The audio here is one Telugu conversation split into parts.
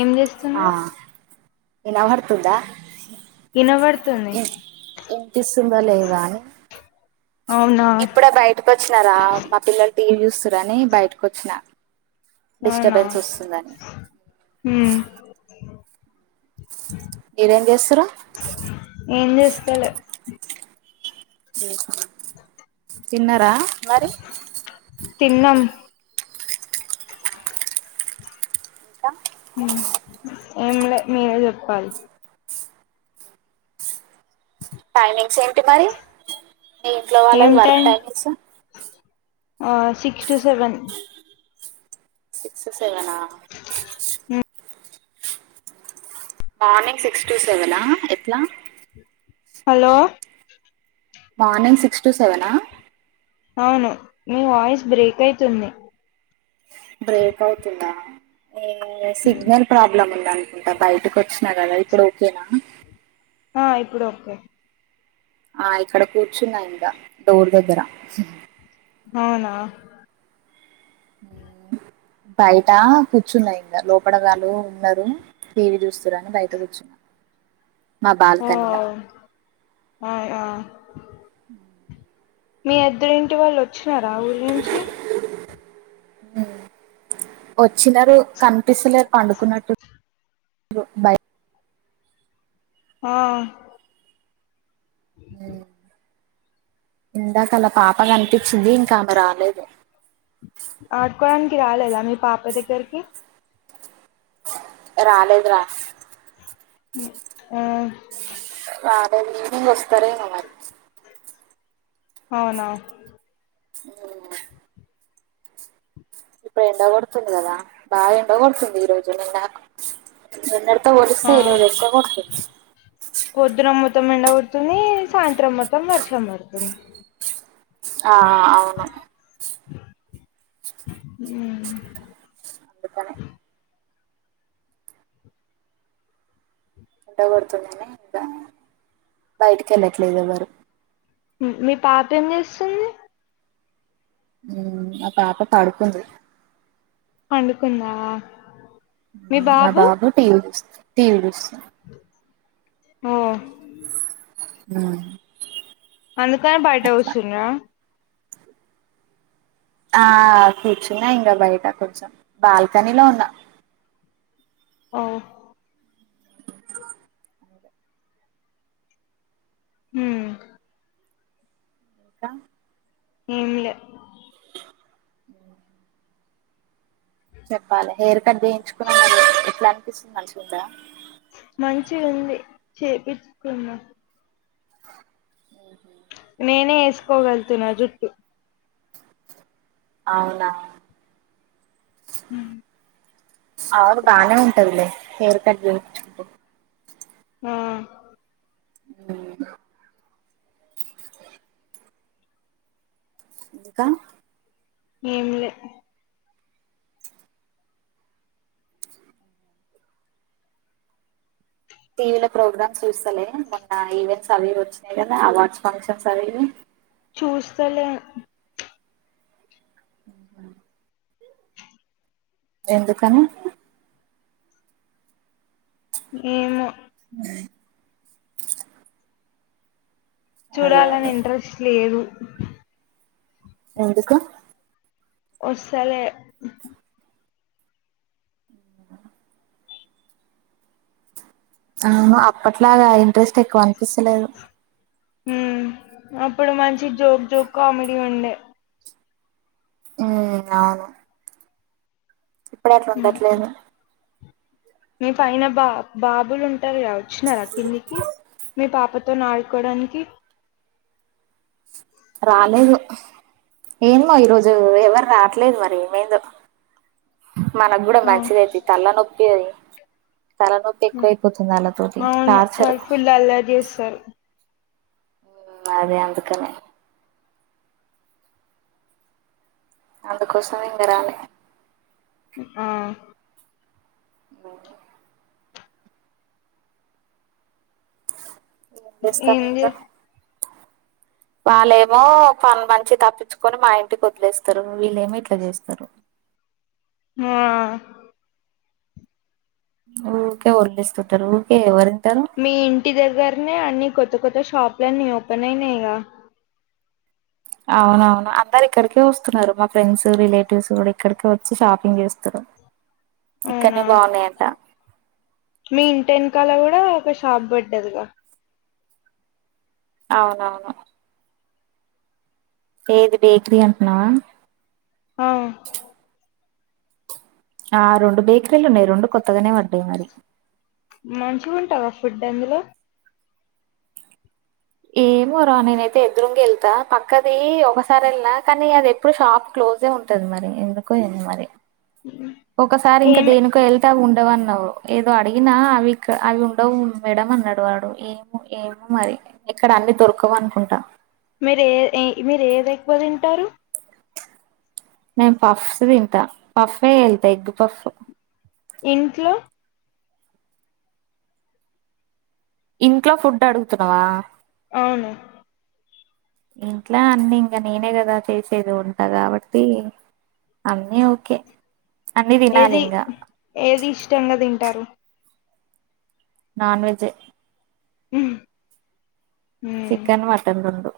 ఏం చేస్తు ఆ ఇనవర్తుందా వినబడుతుంది ఇ ఇన్పిస్తుందా లేదా అని అవునా ఇప్పుడే బయటకొచ్చినా రా మా పిల్లలు టీ వీ చూస్తుర్రని బయటకొచ్చినా డిస్టబెన్స్ వస్తుందని ఊ మీరేం చేస్తురు ఏం చేస్తాలె [inaudible] తిన్నారా మరి తిన్నం కా ఏం లే మీరే చెప్పాలి టైమింగ్స్ ఏంటి మరి మీ ఇంట్లో ఏం వాళ్ళది వర్క్ టైం టైమింగ్సు ఆ సిక్స్ టు సెవెన్ సిక్స్ సెవెనా ఉమ్ మార్నింగ్ సిక్స్ టూ సెవెనా ఎట్లా హలో మార్నింగ్ సిక్స్ టు సెవెనా అవును మీ వాయిస్ బ్రేక్ అయితుంది బ్రేక్ అవుతుందా [inaudible] సిగ్నల్ ప్రాబ్లం ఉంది అనుకుంటా బయటకొచ్చినా కదా ఇప్పుడు ఓకే నా ఆ ఇప్పుడు ఓకే ఆ ఇక్కడ కూర్చున్నా ఇంక డోర్ దగ్గర అవునా బయట కూర్చున్నా ఇంక లోపడ గాల్లు ఉన్నరు టీ వీ చూస్తుర్రని బయట కూర్చున్నా మా బాల్కనీ ల అయ్ ఆ అ మీ ఎద్దురింటి వాళ్ళు వచ్చినారా ఊరి నుంచి ఊ వచ్చినరు కనిపిస్తలేరు పండుకున్నట్టు బ్రో బై ఆ ఊ ఇందాక ఆళ్ళ పాప గన్పిచ్చింది ఇంక ఆమె రాలేదు ఆడుకోవడానికి రాలేదా మీ పాప దగ్గరికి రాలేదు రా ఊ రాలేదు ఈవింగ్ వస్తారేమో మరి అవునా [inaudible] ఇప్పుడు ఎండ కొడుతుంది కదా బా ఎండ కొడుతుంది ఈ రోజు నిన్నాకు నిన్నటితో పోలిస్తే ఆ ఈరోజు ఎక్కువ కొడుతుంది పొద్దున మొత్తం ఎండ గొడుతుంది సాయంత్రం మొత్తం వర్షం పడుతుం ఆ ఆ అవును ఊ అందుకనే ఎండగొడుతుందనే ఇంక బయటికెళ్ళట్లేదు ఎవరూ ఊ మీ పాప ఏం చేస్తుంది ఊ మా పాప పడుకుంది పండుకుందా మా బాబు టీ వీ టీ వీ చూస్ ఓ ఊ అందుకనే బయట కూసుర్రా ఆ కూర్చున్నా ఇంక బయట కొంచెం బాల్కనీ లో ఉన్నా ఔ మ్మ్ [inaudible] ఏం లే చెప్పాలి హేర్ కట్ చేయించుకున్నా [inaudible] మరి ఎట్లా అన్పిస్తుంది మంచిగుందా మంచిగుంది చేపిచ్చుకున్నా ఆహ నేనే ఏసుకోగలుతున్నా జుట్టు అవునా ఉమ్ అవును బానే ఉంటదిలే హేర్ కట్ చేయిచ్చు ఆ [inaudible] ఇంకా ఏం లే టీ వీ లో ప్రోగ్రామ్స్ చూస్తలే మొన్న ఈవెంట్స్ అవి ఇవి వచ్చినాయి కదా అవార్డ్స్ ఫంక్షన్స్ అవి ఇవి చూస్తలేను ఎందుకని ఏమో [inaudible] అదే చూడాలని అదే ఇంట్రెస్ట్ లేదు ఎందుకు వస్సలే అహా అప్పట్లాగా ఇంట్రెస్ట్ ఎక్కువ అనిపిస్సలేదు హ్మ్ అప్పుడు మంచి జోక్ జోక్ కామెడీ ఉండే ఉమ్ అవును ఇప్పుడు అట్లా ఉండట్లేను మీ పైన బా బాబులు ఉంటారు కద వచ్చినారా కిందికి మీ పాప తోన ఆడుకోవడానికి రాలేదు ఏమో ఈరోజు ఎవ్వరు రాట్లేదు మరి ఏమైందో మనక్కూడా ఆ మంచిదేతీ తల్లనొప్పి తలనొప్ పి ఎక్కువైపోతుంది వాళ్ళతోటి అవును టార్చర్ వాళ్ళు ఫుల్ అల్లరి జేస్సార్ ఉమ్, అదే అందుకనే అందుకోసమే ఇంగ రాలే ఆ అహా ఏం చేస్తాం ఏంది ఇంకా వాళ్ళేమో పని మంచిగ తప్పించుకొని మా ఇంటికి వదిలేస్తారు వీళ్ళేమో ఇట్లా జేస్తరు ఆ ఊకే వదిలేస్తుంటారు ఊరికే ఎవరింటారు మీ ఇంటి దగ్గరనే అన్ని కొత్త కొత్త షాపులన్నీ ఓపెన్ అయినాయిగా అవును అవును అందరు ఇక్కడికే వస్తున్నారు మా ఫ్రెండ్స్ రిలేటివ్స్ కూడా ఇక్కడికే వచ్చి షాపింగ్ చేస్తురు అవునా ఇక్కన్నే బాగున్నాయంట మీ ఇంటి వెనకాల కూడా ఒక షాప్ పడ్డదిగా అవును అవును ఏది బేకరీ అంటున్నావా ఆ ఆ రెండు బేకరీలు ఉన్నాయి రెండు కొత్తగానే పడ్డాయి మరి మంచిగ ఉంటావా ఫుడ్డ్ అందులో ఏమో రా నేనైతే ఎదురుంగ వెళ్తా పక్కది ఒకసారి వెళ్లినా కానీ అది ఎప్పుడు షాప్ క్లోజే ఉంటది మరి ఎందుకో ఎందో మరి మ్ హ్మ్ ఒకసారి ఇంకా దేనికో వెళ్ తేవ్ అవి ఉండవు అన్నావ్ ఏదో అడిగినా అవి ఇక అవి ఉండవు మేడం అన్నాడు వాడు ఏ ఏమో మరి ఇక్కడ అన్ని దొరకవు అనుకుంటా మీరు ఏ ఇ మీరు ఏది ఎక్కువ తింటారు నేను ఫఫ్స్ తింతా పఫే వెళ్త ఎగ్ ఫఫ్ ఇంట్లో ఇంట్లో ఫుడ్డు అడుగుతున్నవా అవును ఇంట్లా అన్నీ ఇంకా నేనే కదా చేసేది వంట కాబట్టి అన్నీ ఓకే అన్ని తినాలి ఏది ఇంకా హ్మ్ ఏది ఇష్టంగా తింటారు నాన్ వెజ్ ఉ చికన్ మటన్ రెండు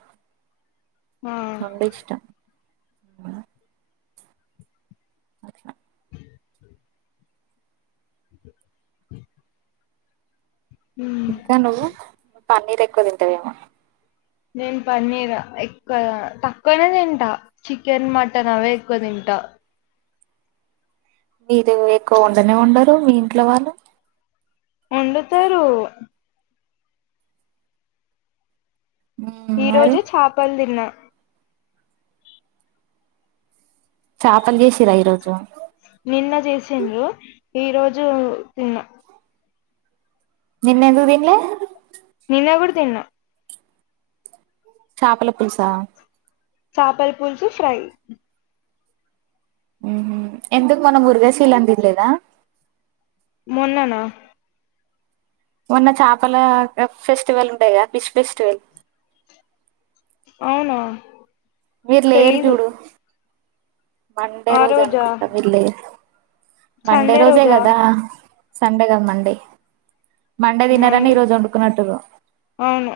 ఆ రెండు ఇష్టం అ హ ఇకా నువ్వు పన్నీర్ ఎక్కువ తింటవేమో నేను పన్నీర్ ఎక్క్క తక్కువనే తింటా చికెన్ మటన్ అవే ఎక్కువ తింటా నిసు ఎక్కువ వండానే వన్డరు మీ ఇంట్లో వాళ్ళు వండుతారు మ్మ్ ఈ మరి రోజు చేపలు తిన్నా చేపలు చేసారా ఈరోజు నిన్న చేసండ్రు ఈ రోజు తిన్నా నిన్నెందు తీన్ లే నిన్న కూడా తిన్నా చేపల పులుసా చపల పులుసు ఫ్రై ఉ ఎందుకు మొన్న ముృగాశీల అని తినలేదా మొన్ననా మొన్న చేపల ఫెస్టివల్ ఉండే గా ఫిష్ ఫెస్టివల్ అవునా మీరు లేరు తెలీదు చూడు మండే ఆ రోజు రోజా అనుకుంటా మీరు లేరు మండే సండే రోజే రోజా కదా సండేగాదు మండే తినరని మండే ఈ రోజు వండుకున్నట్టురు అవును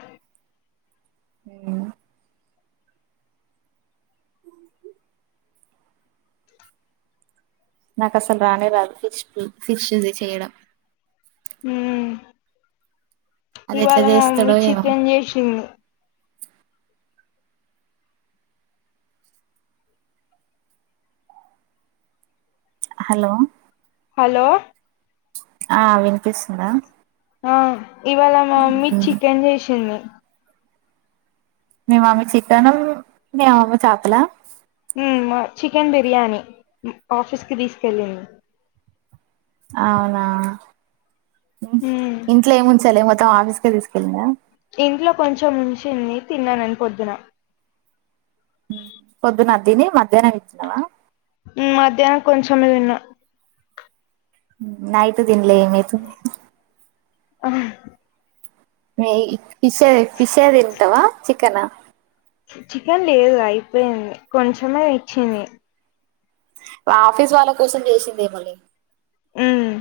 నాకు అసలు రానే రాదు ఫిష్ ఫిష్ ది చేయడం ఉమ్ అది ఇవాళ ఎట్లా మా మమ్మీ చేస్తాడో ఏమో చికెన్ చేసింది హలో హలో ఆ వినిపిస్తుందా ఆ ఇవాళ మా మమ్మీ చికెన్ చేసింది మీ మమ్మీ చికెన్ మీ అవ్వ చేపల ఉమ్ మా చికెన్ బిర్యానీ ఆఫీస్ కి తీసుకెళ్ళింది అవునా ఉమ్ ఇంట్లో ఏం ఉంచాలే మొత్తం ఆఫీస్కే తీసుకెళ్ళందా ఇంట్లో కొంచెం వచ్చింది తిన్నాను నేను పొద్దున పొద్దునది తిని మధ్యాహ్నం ఇదితిన్నావా మధ్యానం కొంచమే తిన్నా నయిట్ తిన్లే ఏమైతుంది హా మ ఫిష్ ఫిష్ ఏ తింటావా చికెనా చికెన్ లేదు అయిపోయింది కొంచమే తేచ్చింది ఆఫీస్ వాళ్ళ కోసం చేసిందేమోలే ఉమ్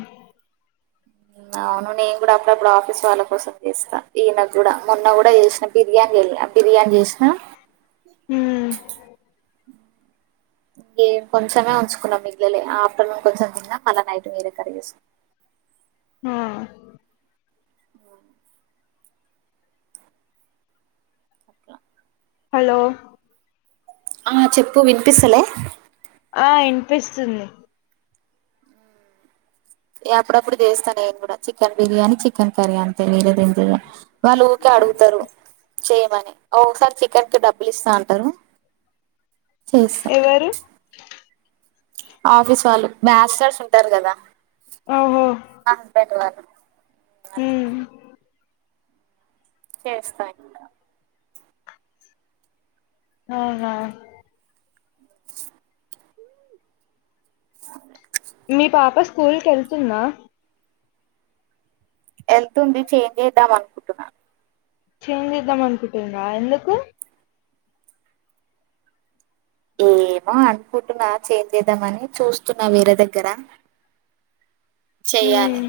అవును నేను కూడా అప్పుడప్పుడు ఆఫీస్ వాళ్ళ కోసం చేస్తా ఈయనక్ కూడా మొన్న కూడా చేసిన బిర్యానీ చెయ్యలా బిర్యానీ చేసిన హ నేను కొంచెమే ఉంచుకున్నాం మిగిలలే ఆఫ్టర్నూన్ కొంచం తిన్నా మళ్ళా నైట్ వేరే కర్రీ చేసుకున్న ఆ హలో ఆ చెప్పు వినిపిస్తలే ఆ వినిపిస్తుంది అప్పుడప్పుడు చేస్తా నేను కూడా చికెన్ బిర్యానీ చికెన్ కర్రీ అంతే వేరేదేమ్ చేయ వాళ్ళు ఊకే అడుగుతారు చేయమని ఒక్కోసారి చికెన్కి డబ్బులు ఇస్తా అంటారు చేస్తా ఎవరు ఆఫీస్ వాళ్ళు బ్యాచిలర్స్ ఉంటారు కదా ఓహో మా హస్బెండ్ వాళ్ళు అట్లా హామ్ చేస్తా ఇంకా అవునా మీ పాప స్కూల్కి వెళ్తుంద వెళ్తుంది చేంజ్ చేద్దాం అనుకుంటున్నాను చేంజ్ చేద్దాం అనుకుంటునారా ఎందుకు ఏమో అనుకుంటున్నా చేంజ్ చేద్దామని చూస్తున్నా వేరే దగ్గర చెయాలి ఉమ్